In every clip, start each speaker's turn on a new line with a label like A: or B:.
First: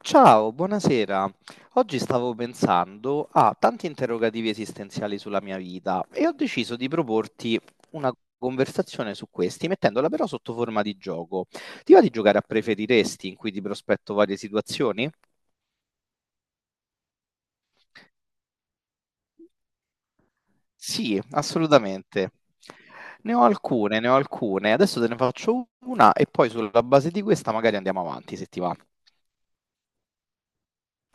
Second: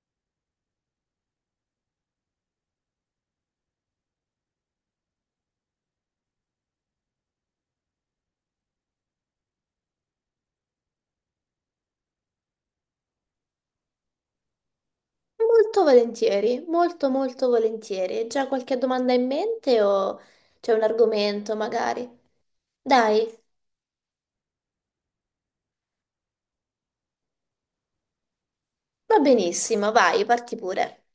A: Ciao, buonasera. Oggi stavo pensando a tanti interrogativi esistenziali sulla mia vita e ho deciso di proporti una conversazione su questi, mettendola però sotto forma di gioco. Ti va di giocare a preferiresti, in cui ti prospetto varie situazioni?
B: Molto volentieri, molto molto volentieri. Hai già qualche domanda in mente o c'è un
A: Sì,
B: argomento magari?
A: assolutamente.
B: Dai,
A: Ne ho alcune. Adesso te ne faccio una e poi sulla base di questa magari andiamo avanti, se ti va.
B: va benissimo, vai, parti pure.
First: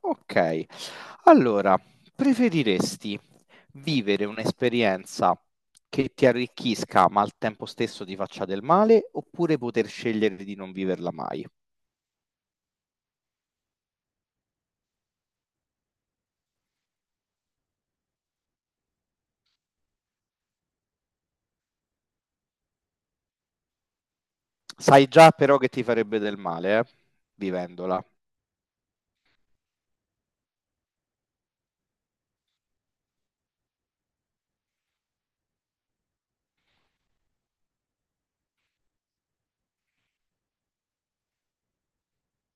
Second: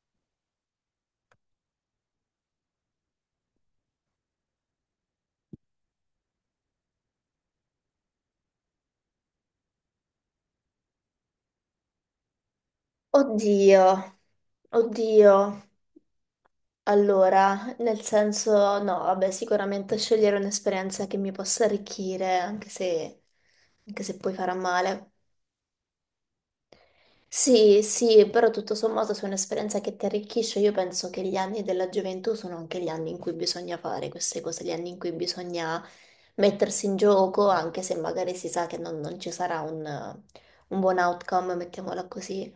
A: Ok, allora, preferiresti vivere un'esperienza che ti arricchisca ma al tempo stesso ti faccia del male oppure poter scegliere di non viverla mai?
B: Oddio, oddio. Allora, nel senso, no, vabbè, sicuramente scegliere un'esperienza che mi possa arricchire, anche se poi farà
A: Sai
B: male.
A: già però che ti farebbe del male, eh?
B: Sì,
A: Vivendola,
B: sì, però tutto sommato se è un'esperienza che ti arricchisce, io penso che gli anni della gioventù sono anche gli anni in cui bisogna fare queste cose, gli anni in cui bisogna mettersi in gioco, anche se magari si sa che non ci sarà un buon outcome, mettiamola così.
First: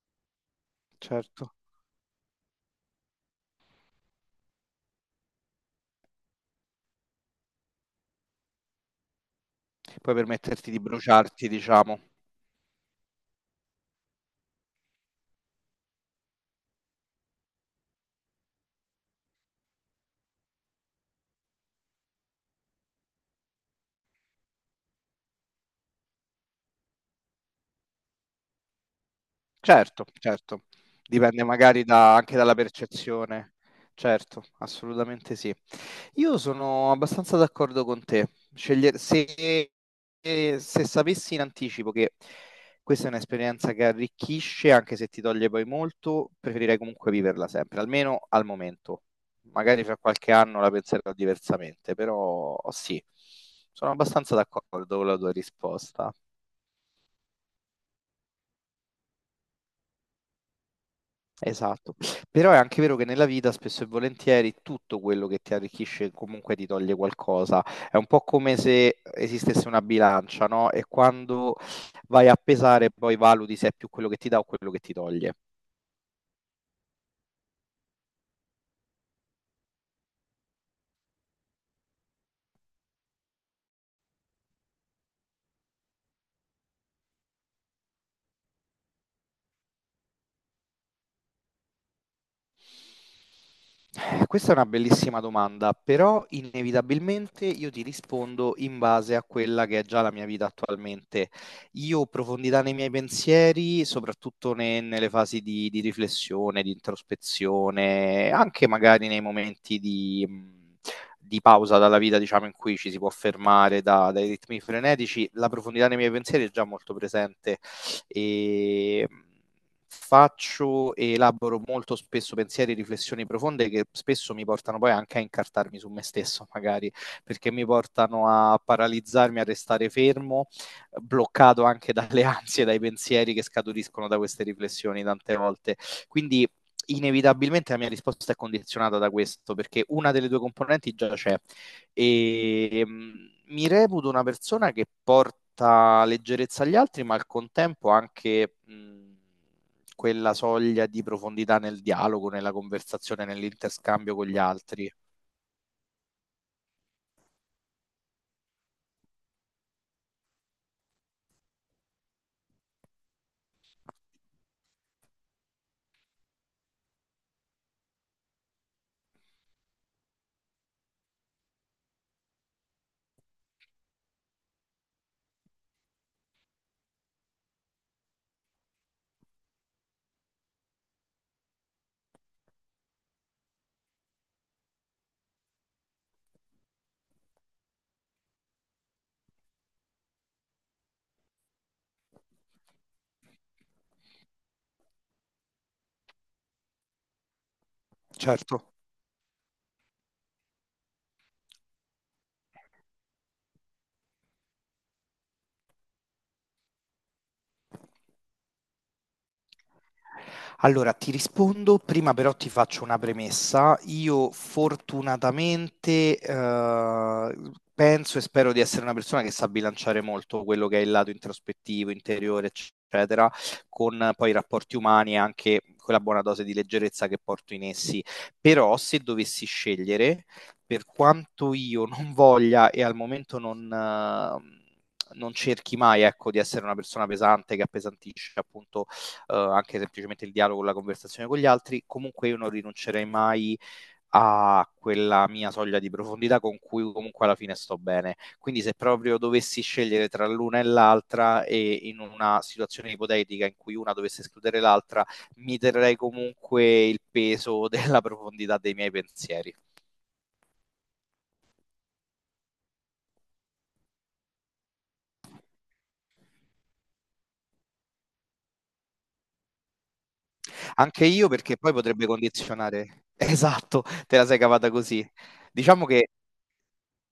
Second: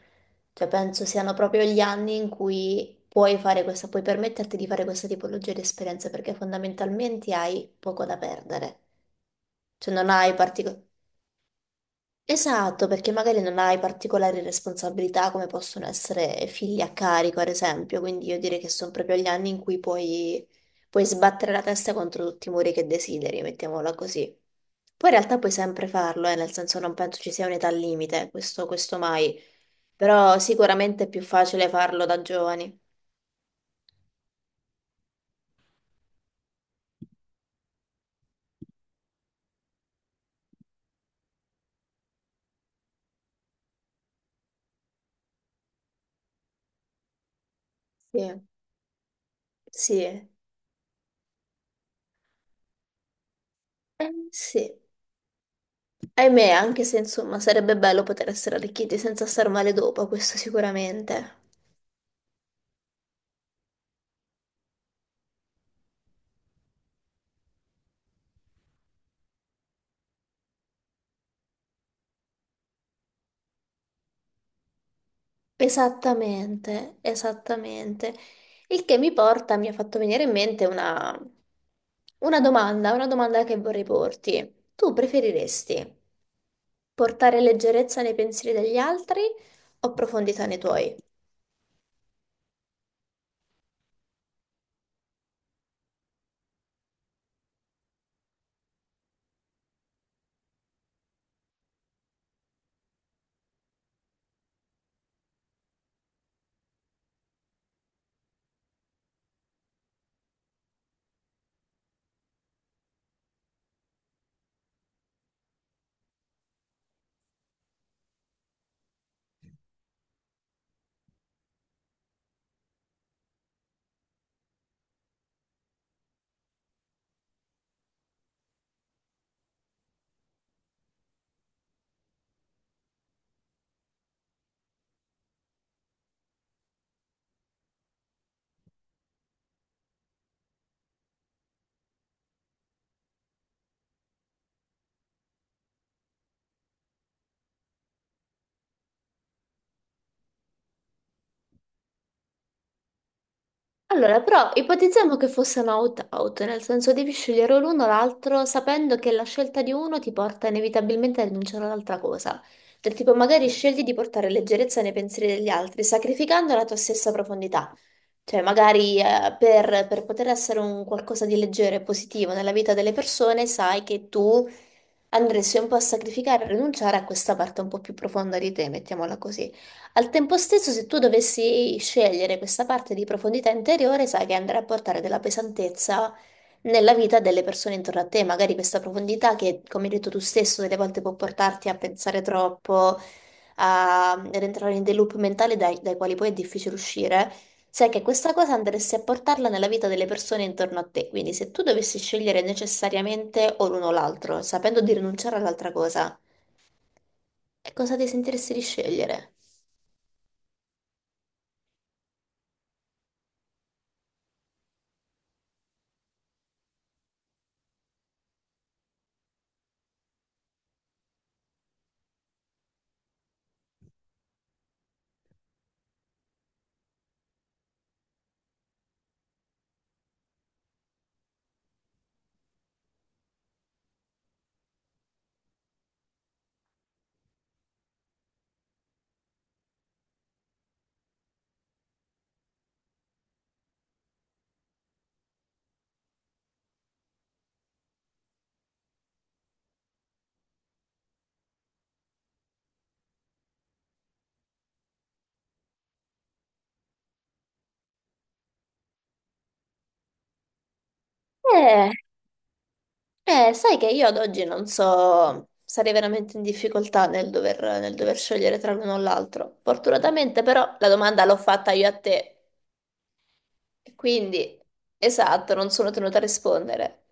B: Cioè, penso siano
A: certo.
B: proprio gli anni in cui puoi fare questa, puoi permetterti di fare questa tipologia di esperienze, perché fondamentalmente hai poco da perdere. Cioè, non
A: Puoi
B: hai
A: permetterti di
B: particolari.
A: bruciarti, diciamo.
B: Esatto, perché magari non hai particolari responsabilità come possono essere figli a carico, ad esempio, quindi io direi che sono proprio gli anni in cui puoi, puoi sbattere la testa contro tutti i muri che desideri, mettiamola così. Poi in realtà puoi sempre farlo, nel senso non penso ci sia un'età limite, questo mai,
A: Certo,
B: però
A: certo.
B: sicuramente è più
A: Dipende
B: facile
A: magari
B: farlo da
A: anche dalla
B: giovani.
A: percezione. Certo, assolutamente sì. Io sono abbastanza d'accordo con te. Scegliere, se sapessi in anticipo che questa è un'esperienza che arricchisce, anche se ti toglie poi molto, preferirei comunque viverla sempre,
B: Sì,
A: almeno al momento. Magari fra
B: sì,
A: qualche anno la penserò diversamente, però sì, sono abbastanza
B: sì.
A: d'accordo con la tua risposta.
B: Ahimè, anche se insomma sarebbe bello poter essere arricchiti senza star male dopo, questo sicuramente.
A: Esatto, però è anche vero che nella vita spesso e volentieri tutto quello che ti arricchisce comunque ti toglie qualcosa. È un po' come se esistesse una bilancia, no? E quando vai a pesare poi valuti se è più quello che ti dà o quello che ti toglie.
B: Esattamente, esattamente. Il che mi porta, mi ha fatto venire in mente una domanda che vorrei porti. Tu preferiresti portare leggerezza nei pensieri degli altri o profondità nei tuoi?
A: Questa è una bellissima domanda, però inevitabilmente io ti rispondo in base a quella che è già la mia vita attualmente. Io profondità nei miei pensieri, soprattutto nelle fasi di riflessione, di introspezione, anche magari nei momenti di pausa dalla vita, diciamo, in cui ci si può fermare dai ritmi frenetici, la profondità nei miei pensieri è già molto presente e faccio e elaboro molto spesso pensieri e riflessioni profonde che spesso mi portano poi anche a incartarmi su me stesso, magari perché mi portano a paralizzarmi, a restare fermo, bloccato anche dalle ansie, dai pensieri che scaturiscono da queste riflessioni tante volte. Quindi inevitabilmente la mia risposta è condizionata da questo, perché una delle due componenti già c'è, e mi reputo una persona che porta leggerezza agli altri, ma al contempo anche quella soglia di profondità nel dialogo, nella conversazione, nell'interscambio
B: Allora,
A: con gli
B: però
A: altri.
B: ipotizziamo che fosse un out-out, nel senso devi scegliere l'uno o l'altro sapendo che la scelta di uno ti porta inevitabilmente a rinunciare all'altra cosa. Del tipo, magari scegli di portare leggerezza nei pensieri degli altri, sacrificando la tua stessa profondità. Cioè, magari per poter essere un qualcosa di leggero e positivo nella vita delle persone, sai che tu andresti un po' a sacrificare, a rinunciare a questa parte un po' più profonda di te, mettiamola così. Al tempo stesso, se tu dovessi scegliere questa parte di profondità interiore, sai che andrà a portare della pesantezza nella vita delle persone intorno a te. Magari questa profondità che, come hai detto tu stesso, delle volte può portarti a pensare troppo, a ad entrare in dei loop mentali dai quali poi è difficile uscire. Sai che questa cosa
A: Certo.
B: andresti a portarla nella vita delle persone intorno a te, quindi se tu dovessi scegliere necessariamente o l'uno o l'altro, sapendo di rinunciare all'altra cosa, e cosa ti sentiresti di scegliere?
A: Allora, ti rispondo, prima però ti faccio una premessa. Io fortunatamente penso e spero di essere una persona che sa bilanciare molto quello che è il lato introspettivo, interiore, eccetera, con poi i rapporti umani e anche quella buona dose di leggerezza che porto in essi. Però se dovessi scegliere, per quanto io non voglia e al momento non... non cerchi mai, ecco, di essere una persona pesante che appesantisce appunto anche semplicemente il dialogo, la conversazione con gli altri, comunque io non rinuncerei mai a quella mia soglia di profondità con cui comunque alla fine sto bene. Quindi se proprio dovessi scegliere tra l'una e l'altra e in una situazione ipotetica in cui una dovesse escludere l'altra, mi terrei comunque il peso della profondità dei miei pensieri.
B: Eh, Sai che io ad oggi non so, sarei veramente in difficoltà nel dover scegliere tra l'uno o l'altro. Fortunatamente però la
A: Anche
B: domanda
A: io
B: l'ho
A: perché
B: fatta
A: poi
B: io a
A: potrebbe
B: te,
A: condizionare. Esatto, te la sei
B: quindi
A: cavata così.
B: esatto, non
A: Diciamo
B: sono
A: che
B: tenuta a rispondere.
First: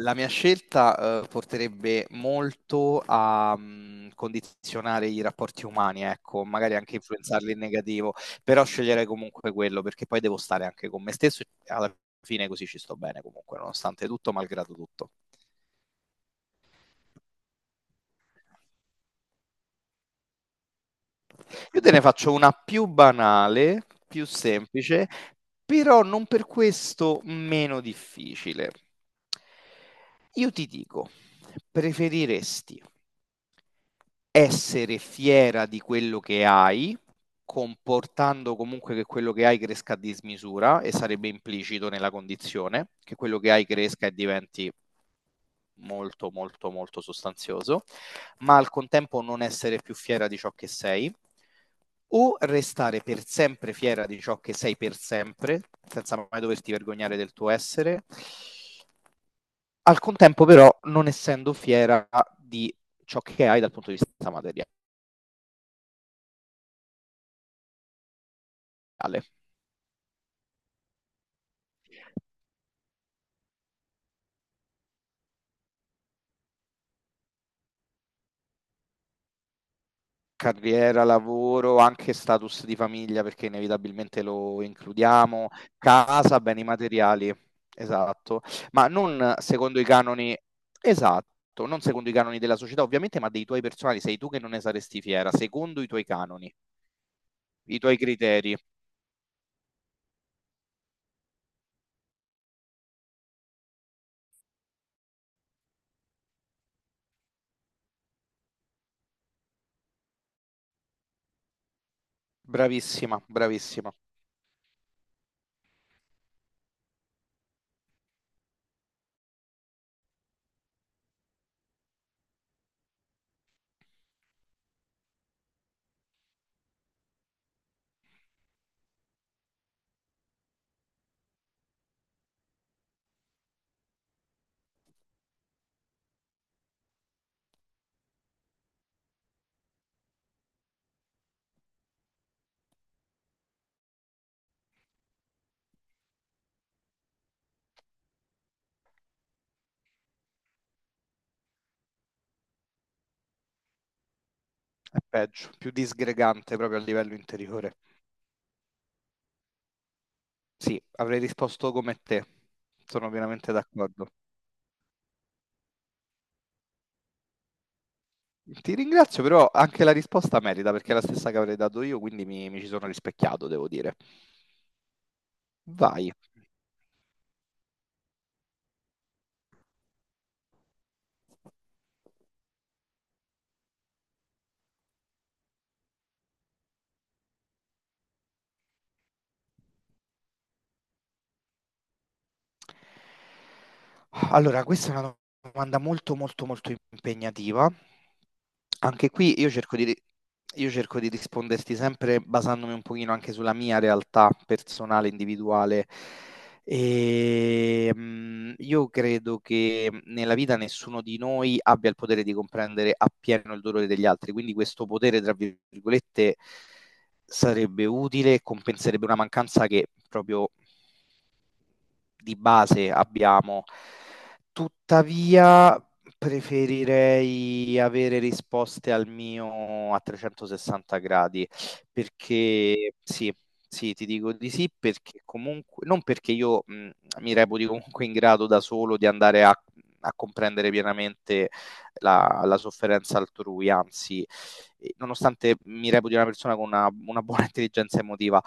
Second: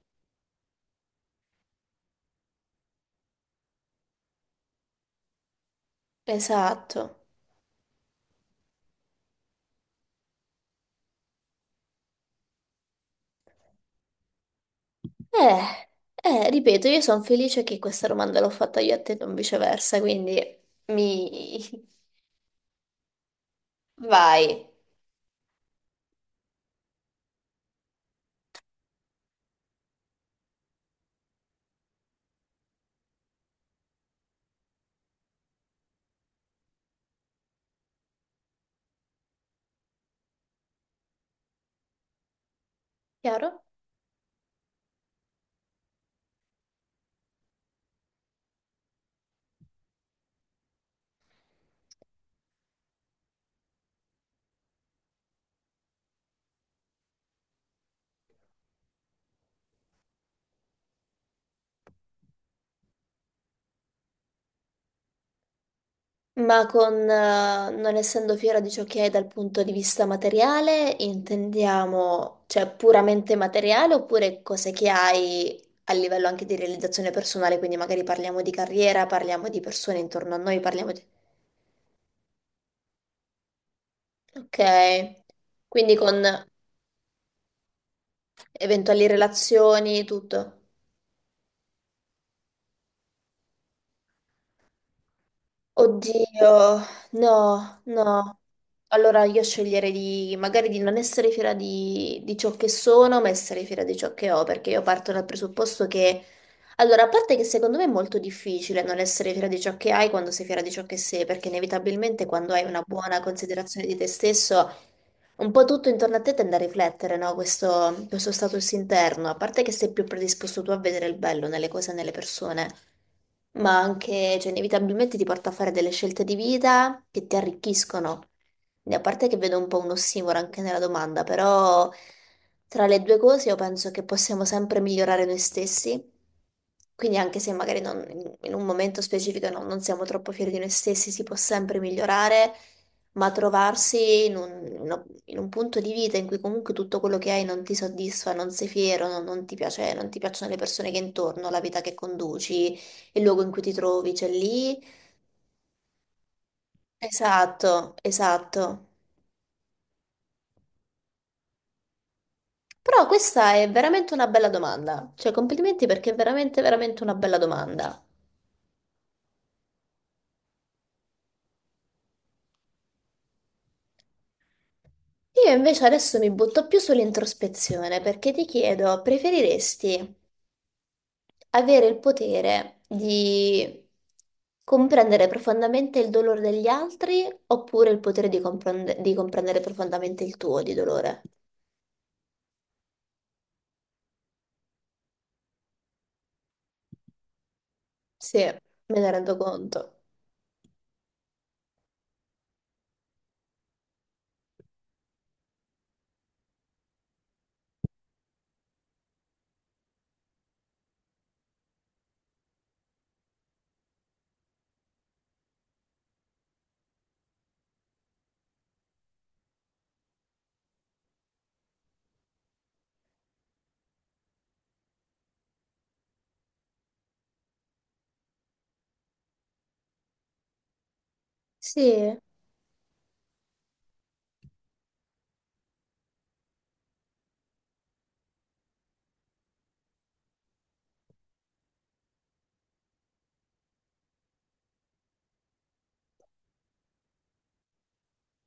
A: la mia scelta, porterebbe molto a, condizionare i rapporti umani, ecco, magari anche
B: Esatto.
A: influenzarli in negativo, però sceglierei comunque quello, perché poi devo stare anche con me stesso e alla fine così ci sto bene comunque, nonostante tutto, malgrado tutto.
B: Eh, Ripeto, io sono felice che questa domanda l'ho fatta io a te, non viceversa, quindi mi...
A: Io te ne faccio una più banale, più
B: Vai.
A: semplice, però non per questo meno difficile. Io ti dico, preferiresti essere fiera di quello che hai, comportando comunque che quello che hai cresca a dismisura, e sarebbe implicito nella condizione, che quello che
B: Chiaro?
A: hai cresca e diventi molto molto molto sostanzioso, ma al contempo non essere più fiera di ciò che sei, o restare per sempre fiera di ciò che sei per sempre, senza mai doverti vergognare del tuo essere, al contempo però non essendo fiera di ciò che hai dal punto di vista materiale.
B: Ma con non essendo fiera di ciò che hai dal punto di vista materiale, intendiamo, cioè, puramente materiale oppure cose che hai a livello anche di realizzazione personale, quindi magari parliamo di carriera, parliamo di persone intorno a noi, parliamo di...
A: Carriera, lavoro, anche status di famiglia, perché inevitabilmente
B: Ok,
A: lo includiamo,
B: quindi con
A: casa, beni materiali, esatto, ma
B: eventuali
A: non secondo i
B: relazioni,
A: canoni,
B: tutto.
A: esatto, non secondo i canoni della società ovviamente, ma dei tuoi personali, sei tu che non ne saresti fiera, secondo i tuoi canoni,
B: Oddio,
A: i
B: no,
A: tuoi
B: no.
A: criteri.
B: Allora io sceglierei di, magari di non essere fiera di, ciò che sono, ma essere fiera di ciò che ho, perché io parto dal presupposto che... Allora, a parte che secondo me è molto difficile non essere fiera di ciò che hai quando sei fiera di ciò che sei, perché inevitabilmente quando hai una buona
A: Bravissima,
B: considerazione di
A: bravissima,
B: te stesso, un po' tutto intorno a te tende a riflettere, no? Questo status interno, a parte che sei più predisposto tu a vedere il bello nelle cose e nelle persone ma anche, cioè, inevitabilmente ti porta a fare delle scelte di vita che ti arricchiscono. E a parte che vedo un po' un ossimoro anche nella domanda, però tra le due cose io penso che possiamo sempre migliorare noi stessi. Quindi anche se magari in un momento specifico non siamo troppo fieri di noi stessi, si può sempre migliorare, ma trovarsi in un punto di vita in cui comunque tutto quello che hai non ti soddisfa, non sei fiero, non ti piace, non ti piacciono le persone che hai intorno, la vita che conduci, il luogo in cui ti trovi, c'è lì.
A: è peggio, più disgregante proprio a livello interiore.
B: Esatto, esatto.
A: Sì, avrei risposto come te,
B: Però
A: sono pienamente
B: questa è
A: d'accordo.
B: veramente una bella domanda. Cioè, complimenti perché è veramente, veramente una bella domanda.
A: Ti ringrazio, però anche la risposta merita perché è la stessa che avrei dato io, quindi mi ci sono rispecchiato, devo dire.
B: Io invece
A: Vai.
B: adesso mi butto più sull'introspezione perché ti chiedo, preferiresti avere il potere di comprendere profondamente il dolore degli altri oppure il potere di di comprendere profondamente il tuo di dolore?
A: Allora, questa è una domanda molto, molto, molto impegnativa.
B: Sì, me ne
A: Anche
B: rendo
A: qui
B: conto.
A: io cerco di risponderti sempre basandomi un pochino anche sulla mia realtà personale, individuale. E, io credo che nella vita nessuno di noi abbia il potere di comprendere appieno il dolore degli altri, quindi questo potere, tra virgolette, sarebbe utile e compenserebbe una mancanza che proprio di base abbiamo. Tuttavia, preferirei avere risposte al mio a 360 gradi,
B: Sì.
A: perché sì, sì, ti dico di sì, perché comunque, non perché io mi reputi comunque in grado da solo di andare a comprendere pienamente la sofferenza altrui, anzi, nonostante mi reputi una persona con una buona intelligenza emotiva,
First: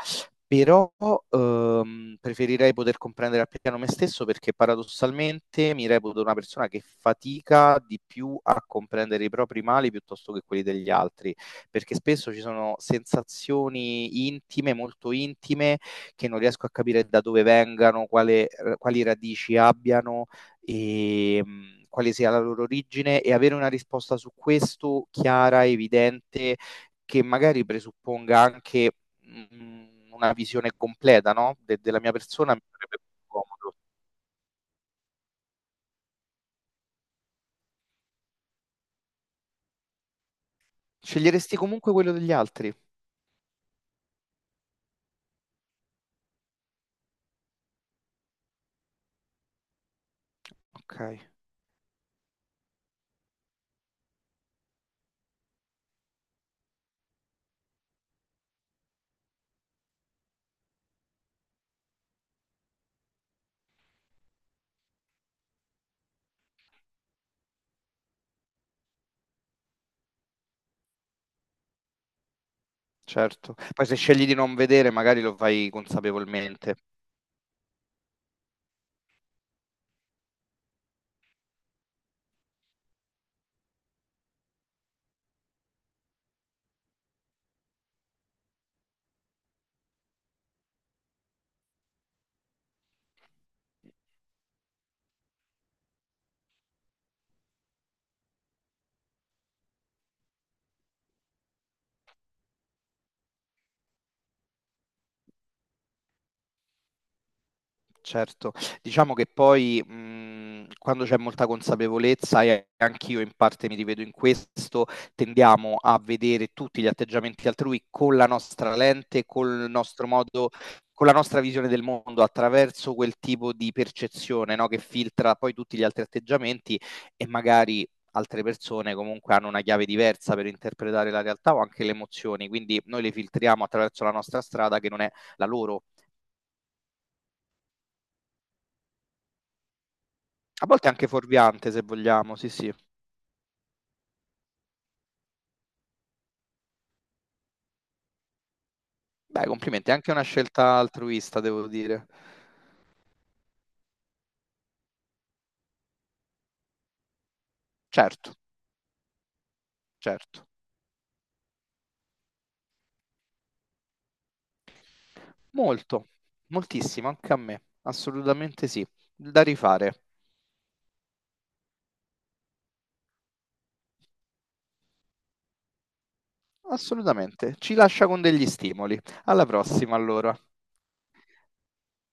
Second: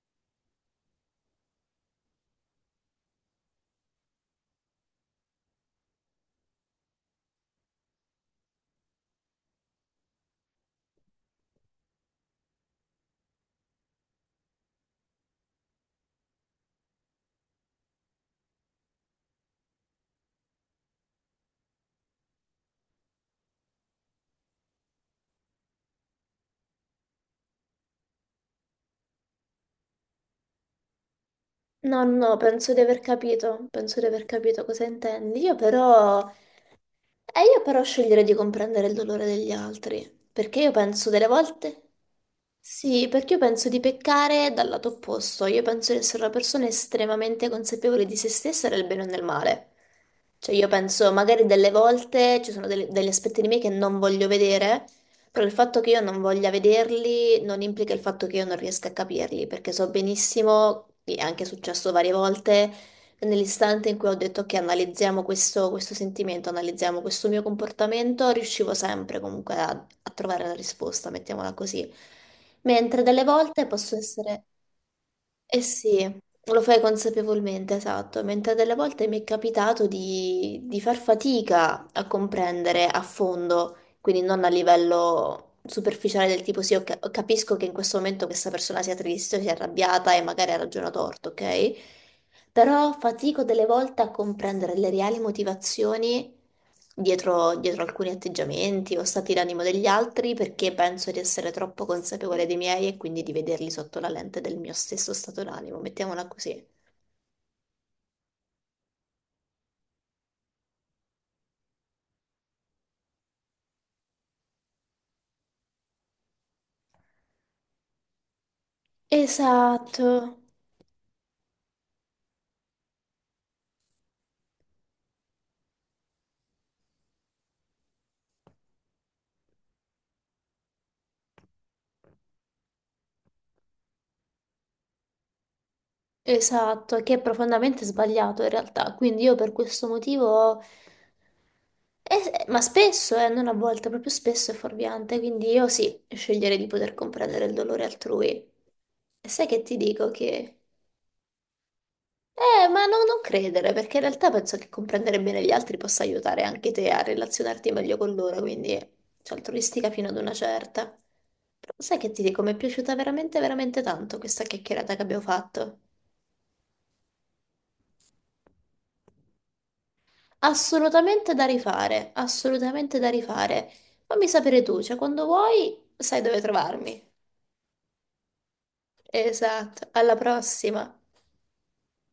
A: però preferirei poter comprendere al piano me stesso perché paradossalmente mi reputo una persona che fatica di più a comprendere i propri mali piuttosto che quelli degli altri, perché spesso ci sono sensazioni intime, molto intime, che non riesco a capire da dove vengano, quali radici abbiano e quale sia la loro origine e avere una risposta su questo chiara, evidente che magari presupponga anche una visione completa, no? Della
B: No,
A: mia
B: no,
A: persona mi
B: penso di
A: sarebbe
B: aver
A: più
B: capito,
A: comodo.
B: penso di aver capito cosa intendi. Io però, e io però sceglierei di comprendere il dolore degli altri, perché io penso delle
A: Sceglieresti
B: volte...
A: comunque quello degli altri?
B: Sì, perché io penso di peccare dal lato opposto, io penso di essere una persona estremamente consapevole di se stessa nel bene o nel male. Cioè io penso
A: Ok,
B: magari delle volte ci sono degli aspetti di me che non voglio vedere, però il fatto che io non voglia vederli non implica il fatto che io non riesca a capirli, perché so benissimo, e è anche successo varie volte, nell'istante in cui ho detto che analizziamo questo, questo sentimento, analizziamo questo mio comportamento, riuscivo sempre comunque a, a trovare la risposta, mettiamola così. Mentre delle
A: certo.
B: volte
A: Poi
B: posso
A: se scegli di
B: essere...
A: non vedere, magari lo
B: Eh
A: fai
B: sì, lo
A: consapevolmente.
B: fai consapevolmente, esatto, mentre delle volte mi è capitato di, far fatica a comprendere a fondo, quindi non a livello superficiale del tipo sì, ok, capisco che in questo momento questa persona sia triste, sia arrabbiata e magari ha ragione o torto, ok? Però fatico delle volte a comprendere le reali motivazioni dietro alcuni atteggiamenti o stati d'animo degli altri perché penso di essere troppo consapevole dei miei e quindi di vederli sotto la lente del mio stesso stato d'animo, mettiamola così.
A: Certo, diciamo che poi, quando c'è molta consapevolezza e anch'io in parte mi rivedo in questo, tendiamo a vedere tutti gli atteggiamenti altrui con la nostra lente, col
B: Esatto,
A: nostro modo con la nostra visione del mondo, attraverso quel tipo di percezione, no, che filtra poi tutti gli altri atteggiamenti e magari altre persone comunque hanno una chiave diversa per interpretare la realtà o anche le emozioni, quindi noi le filtriamo attraverso la nostra strada che non è la loro.
B: esatto, che è profondamente sbagliato in realtà. Quindi io per questo motivo,
A: A volte anche fuorviante, se vogliamo, sì,
B: ma
A: sì.
B: spesso, non a volte, proprio spesso è fuorviante, quindi io sì, sceglierei di poter comprendere il dolore altrui. E
A: Beh,
B: sai che ti
A: complimenti, è
B: dico
A: anche una
B: che...
A: scelta altruista, devo dire.
B: Ma non credere, perché in realtà penso che comprendere bene gli altri possa aiutare anche te a relazionarti meglio con
A: Certo,
B: loro, quindi c'è altruistica fino ad una
A: certo.
B: certa. Però sai che ti dico, mi è piaciuta veramente, veramente tanto questa chiacchierata che abbiamo fatto.
A: Molto, moltissimo, anche a me. Assolutamente sì. Da rifare.
B: Assolutamente da rifare, assolutamente da rifare. Fammi sapere tu, cioè quando vuoi sai dove trovarmi.
A: Assolutamente. Ci lascia con degli stimoli. Alla
B: Esatto,
A: prossima,
B: alla
A: allora.
B: prossima.